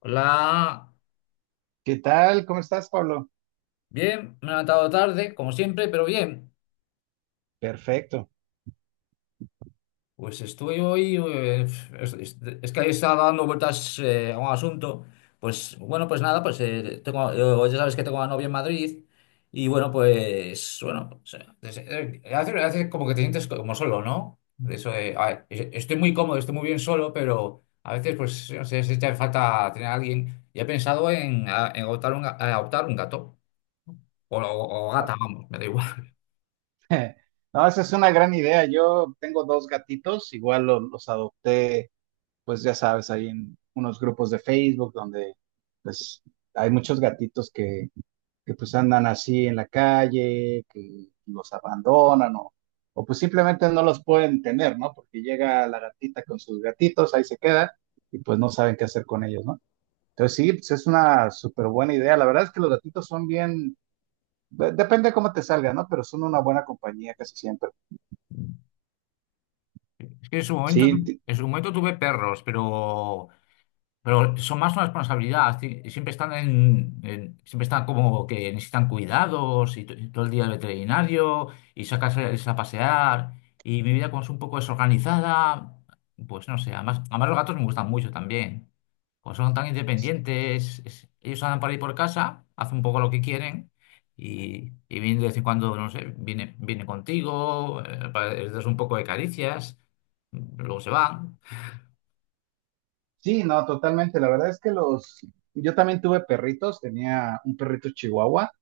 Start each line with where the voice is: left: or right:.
left: Hola,
right: ¿Qué tal? ¿Cómo estás, Pablo?
left: bien, me he levantado tarde, como siempre, pero bien.
right: Perfecto.
left: Pues estoy hoy, es, es- es que ahí estaba dando vueltas a un asunto. Pues bueno, pues nada, pues tengo, Ya sabes que tengo a novia en Madrid y bueno, pues bueno, o sea, es- hace, hace como que te sientes como solo, ¿no? De eso de, a ver, estoy muy cómodo, estoy muy bien solo, pero a veces pues no sé, se echa de falta tener a alguien. Y he pensado en, adoptar un gato o
right: Ah,
left: gata, vamos, me da igual.
right: No, esa es una gran idea. Yo tengo dos gatitos, igual los adopté, pues ya sabes, ahí en unos grupos de Facebook donde pues hay muchos gatitos que pues andan así en la calle, que los abandonan o pues simplemente no los pueden tener, ¿no? Porque llega la gatita con sus gatitos, ahí se queda y pues no saben qué hacer con ellos, ¿no? Entonces sí, pues es una súper buena idea. La verdad es que los gatitos son bien, depende de cómo te salga, ¿no? Pero son una buena compañía casi siempre.
left: Es que en su momento,
right: Sí,
left: en su momento tuve perros, pero son más una responsabilidad, siempre están como que necesitan cuidados y, y todo el día al veterinario y sacas a pasear y mi vida como es un poco desorganizada, pues no sé, además, además los gatos me gustan mucho también, como son tan independientes, ellos andan por ahí por casa, hacen un poco lo que quieren y vienen de vez en cuando, no sé, vienen contigo, les das un poco de caricias, luego se van.
right: sí, no, totalmente. La verdad es que los, yo también tuve perritos, tenía un perrito chihuahua.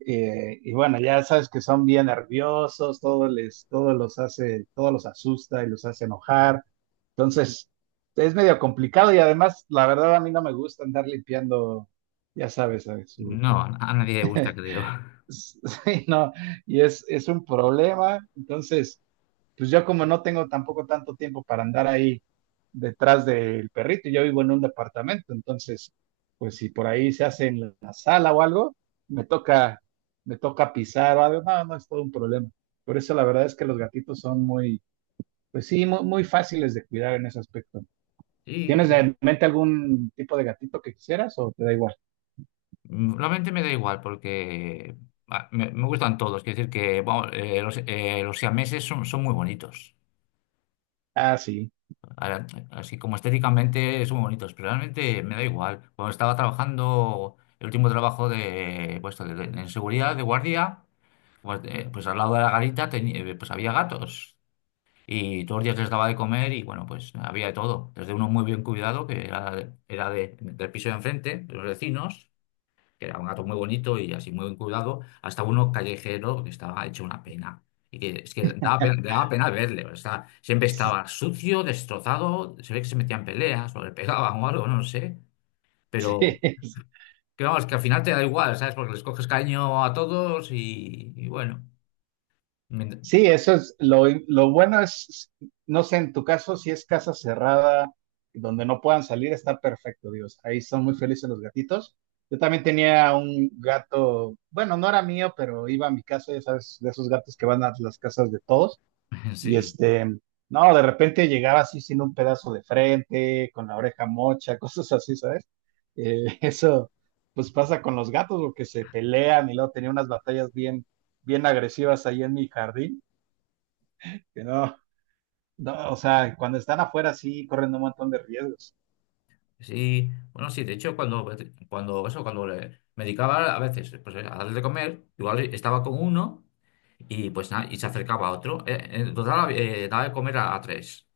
right: Y bueno, ya sabes que son bien nerviosos, todo les, todo los hace, todo los asusta y los hace enojar. Entonces, es medio complicado y además, la verdad, a mí no me gusta andar limpiando, ya sabes, ¿sabes? Su...
left: No, a nadie le gusta, creo.
right: Sí, no, y es un problema. Entonces, pues yo como no tengo tampoco tanto tiempo para andar ahí detrás del perrito, yo vivo en un departamento, entonces, pues si por ahí se hace en la sala o algo, me toca, me toca pisar o algo, no, no es todo un problema. Por eso la verdad es que los gatitos son muy, pues sí, muy, muy fáciles de cuidar en ese aspecto.
left: Y
right: ¿Tienes
left: yo-
right: en mente algún tipo de gatito que quisieras o te da igual?
left: Realmente me da igual porque me gustan todos. Quiero decir que vamos, los siameses son, son muy bonitos.
right: Ah, sí.
left: Ahora, así como estéticamente son muy bonitos, pero realmente me da igual. Cuando estaba trabajando, el último trabajo de, pues, en seguridad, de guardia, pues, pues al lado de la garita pues había gatos. Y todos los días les daba de comer y bueno, pues había de todo. Desde uno muy bien cuidado, que era, del piso de enfrente, de los vecinos, que era un gato muy bonito y así muy bien cuidado, hasta uno callejero que estaba hecho una pena. Y que es que daba pena verle, o sea, siempre estaba sucio, destrozado, se ve que se metían en peleas o le pegaban o algo, no sé.
right: Sí,
left: Pero que vamos, que al final te da igual, ¿sabes? Porque les coges cariño a todos y bueno, mient-
right: sí, eso es lo bueno es, no sé, en tu caso, si es casa cerrada, donde no puedan salir, está perfecto, Dios. Ahí son muy felices los gatitos. Yo también tenía un gato, bueno, no era mío, pero iba a mi casa, ya sabes, de esos gatos que van a las casas de todos. Y
left: sí.
right: este, no, de repente llegaba así sin un pedazo de frente, con la oreja mocha, cosas así, ¿sabes? Eso, pues pasa con los gatos, porque se pelean y luego tenía unas batallas bien, bien agresivas ahí en mi jardín que no, no, o sea, cuando están afuera sí corren un montón de riesgos.
left: Sí, bueno, sí, de hecho, cuando, cuando, eso, cuando me dedicaba a veces pues, a darle de comer, igual estaba con uno y pues nada, y se acercaba a otro. En total, daba de comer a tres.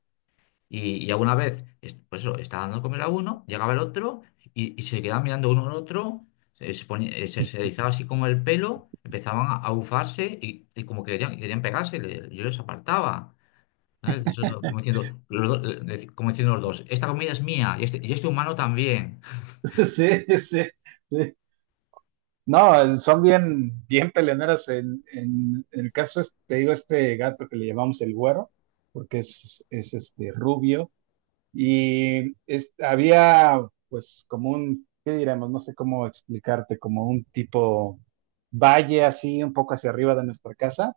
left: Y alguna vez, pues eso, estaba dando de comer a uno, llegaba el otro y se quedaban mirando uno al otro, se erizaba así como el pelo, empezaban a bufarse y como que querían, querían pegarse, yo los apartaba. ¿Sabes? Eso, como diciendo, como diciendo los dos, esta comida es mía y este humano también.
right: Sí, sí, sí. No, son bien, bien peleoneras. En el caso, este, te digo, este gato que le llamamos el güero, porque es este rubio, y había pues como un, ¿qué diremos? No sé cómo explicarte, como un tipo valle así, un poco hacia arriba de nuestra casa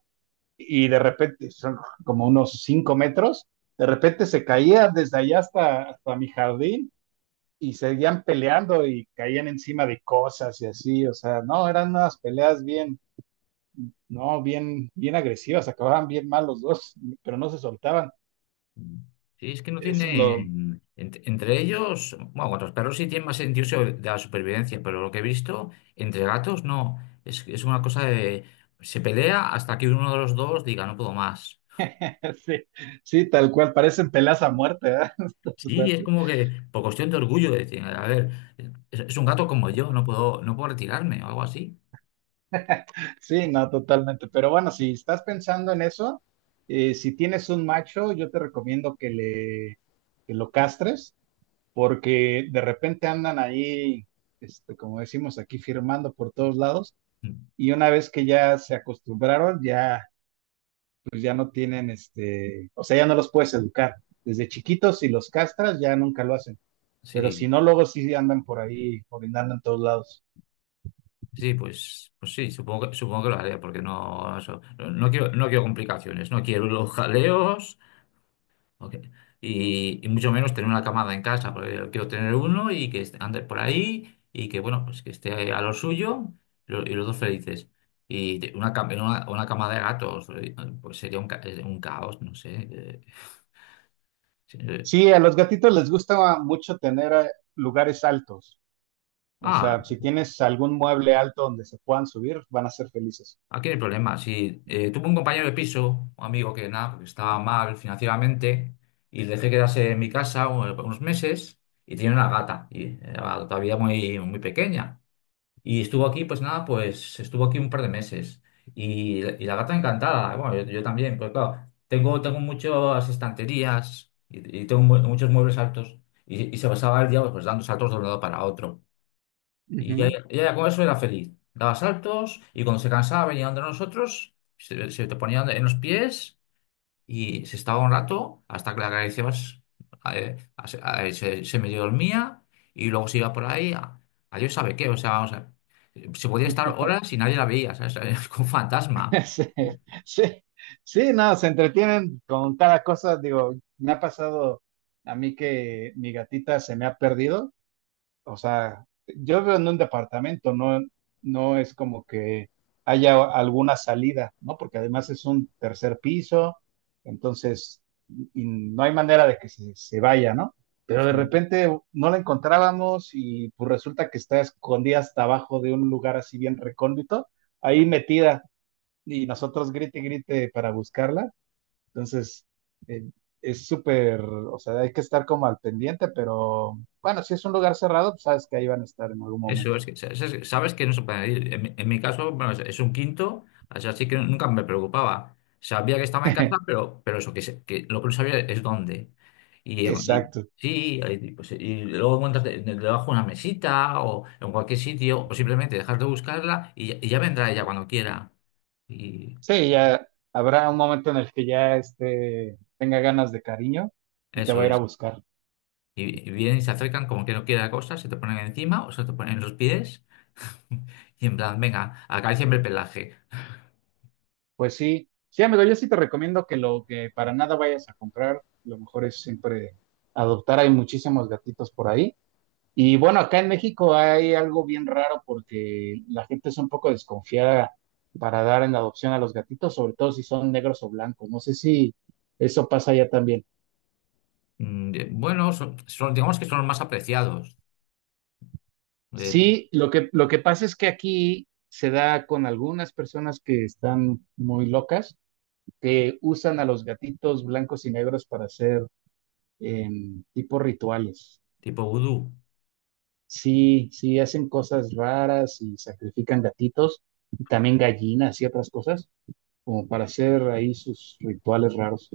right: y de repente, son como unos 5 metros, de repente se caían desde allá hasta, hasta mi jardín y seguían peleando y caían encima de cosas y así, o sea, no, eran unas peleas bien, no, bien, bien agresivas, acababan bien mal los dos, pero no se soltaban.
left: Sí, es que no
right: Eso es lo,
left: tienen, entre ellos, bueno, con los perros sí tienen más sentido de la supervivencia, pero lo que he visto, entre gatos no, es una cosa de, se pelea hasta que uno de los dos diga, no puedo más.
right: sí, sí, tal cual, parecen peleas a muerte, ¿verdad? Tal
left: Sí,
right: cual.
left: es como que por cuestión de orgullo, de decir, a ver, es un gato como yo, no puedo, no puedo retirarme o algo así.
right: Sí, no, totalmente. Pero bueno, si estás pensando en eso, si tienes un macho, yo te recomiendo que le, que lo castres porque de repente andan ahí, este, como decimos aquí, firmando por todos lados, y una vez que ya se acostumbraron, ya, pues ya no tienen, este, o sea, ya no los puedes educar. Desde chiquitos, si los castras, ya nunca lo hacen, pero si
left: Sí,
right: no, luego sí andan por ahí, orinando en todos lados.
left: sí, pues, pues sí, supongo que lo haré, porque no, eso, no, no quiero, no quiero complicaciones, no quiero los jaleos. Ok. Y mucho menos tener una camada en casa, porque yo quiero tener uno y que ande por ahí y que, bueno, pues que esté a lo suyo y los dos felices. Y una cama de gatos, pues sería un, un caos, no sé. Sí, eh.
right: Sí, a los gatitos les gusta mucho tener lugares altos. O
left: Ah,
right: sea, si tienes algún mueble alto donde se puedan subir, van a ser felices.
left: aquí no hay problema. Si tuve un compañero de piso, un amigo que nada, porque estaba mal financieramente y le dejé quedarse en mi casa unos meses y tiene una gata, y era todavía muy, muy pequeña. Y estuvo aquí, pues nada, pues estuvo aquí un par de meses. Y la gata encantada, bueno, yo también, pues claro, tengo, tengo muchas estanterías y tengo muchos muebles altos. Y se pasaba el día pues, dando saltos de un lado para otro. Y
right: Ujú.
left: ella con eso era feliz. Daba saltos y cuando se cansaba venía donde nosotros, se te ponía en los pies y se estaba un rato hasta que la Garicebas eh, se medio dormía y luego se iba por ahí a Dios sabe qué. O sea, se podía estar horas y nadie la veía, ¿sabes? Como un fantasma.
right: Sí, sí, sí, no, se entretienen con cada cosa. Digo, me ha pasado a mí que mi gatita se me ha perdido. O sea, yo vivo en un departamento, no, no es como que haya alguna salida, ¿no? Porque además es un tercer piso, entonces y no hay manera de que se vaya, ¿no? Pero de
left: Sí.
right: repente no la encontrábamos y pues resulta que está escondida hasta abajo de un lugar así bien recóndito, ahí metida y nosotros grite y grite para buscarla. Entonces, eh, es súper, o sea, hay que estar como al pendiente, pero bueno, si es un lugar cerrado, pues sabes que ahí van a estar en algún
left: Eso
right: momento.
left: es que sabes que no se puede ir. En mi caso, bueno, es un quinto, así así que nunca me preocupaba. Sabía que estaba en casa, pero eso, que, que lo que no sabía es dónde. Y, y-
right: Exacto.
left: sí, y, pues, y luego encuentras debajo una mesita o en cualquier sitio, o simplemente dejar de buscarla y ya vendrá ella cuando quiera. Y
right: Sí, ya habrá un momento en el que ya este, tenga ganas de cariño y te va
left: eso
right: a ir a
left: es.
right: buscar.
left: Y vienen y se acercan como que no quiere la cosa, se te ponen encima o se te ponen en los pies y en plan, venga, acaríciame el pelaje.
right: Pues sí, sí, amigo, yo sí te recomiendo que lo que para nada vayas a comprar, lo mejor es siempre adoptar. Hay muchísimos gatitos por ahí. Y bueno, acá en México hay algo bien raro porque la gente es un poco desconfiada para dar en adopción a los gatitos, sobre todo si son negros o blancos. No sé si eso pasa allá también.
left: Bueno, son, digamos que son los más apreciados, eh,
right: Sí, lo que pasa es que aquí se da con algunas personas que están muy locas, que usan a los gatitos blancos y negros para hacer tipo rituales.
left: tipo vudú.
right: Sí, sí, hacen cosas raras y sacrifican gatitos y también gallinas y otras cosas como para hacer ahí sus rituales raros.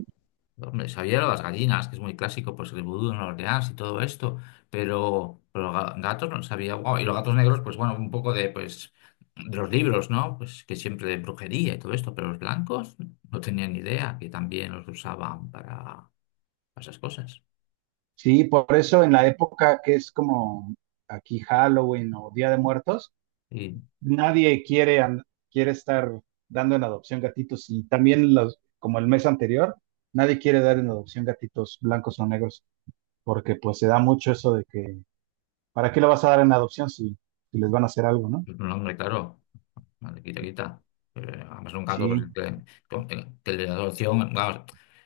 left: Hombre, sabía lo de las gallinas, que es muy clásico, pues el vudú en Nueva Orleans y todo esto, pero gatos no sabía. Guau, y los gatos negros, pues bueno, un poco de, pues, de los libros, ¿no? Pues que siempre de brujería y todo esto, pero los blancos no tenían ni idea que también los usaban para esas cosas.
right: Sí, por eso en la época que es como aquí Halloween o Día de Muertos,
left: Y,
right: nadie quiere, quiere estar dando en adopción gatitos y también los, como el mes anterior, nadie quiere dar en adopción gatitos blancos o negros porque pues se da mucho eso de que, ¿para qué lo vas a dar en adopción si, si les van a hacer algo, ¿no?
left: pues, no, hombre, claro. Vale, quita, quita. Además, un gato, pues,
right: Sí,
left: que, que el de adopción, vamos,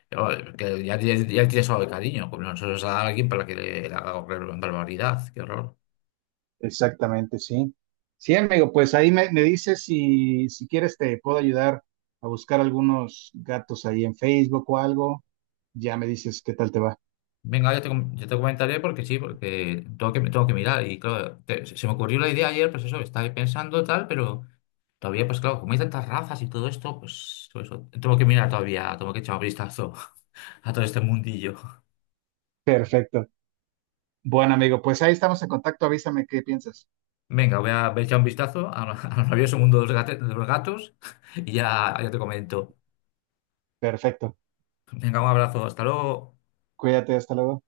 left: que ya, ya, tiene solo el cariño, como nosotros a alguien para que le haga barbaridad, qué horror.
right: exactamente, sí. Sí, amigo, pues ahí me, me dices si, si quieres te puedo ayudar a buscar algunos gatos ahí en Facebook o algo. Ya me dices qué tal te va.
left: Venga, yo te, yo te comentaré porque sí, porque tengo que mirar. Y claro, se me ocurrió la idea ayer, pues eso, estaba ahí pensando tal, pero todavía, pues claro, como hay tantas razas y todo esto, pues todo eso, tengo que mirar todavía, tengo que echar un vistazo a todo este mundillo.
right: Perfecto. Bueno, amigo, pues ahí estamos en contacto. Avísame qué piensas.
left: Venga, voy a echar un vistazo al maravilloso mundo de los de los gatos y ya, ya te comento.
right: Perfecto.
left: Venga, un abrazo, hasta luego.
right: Cuídate, hasta luego.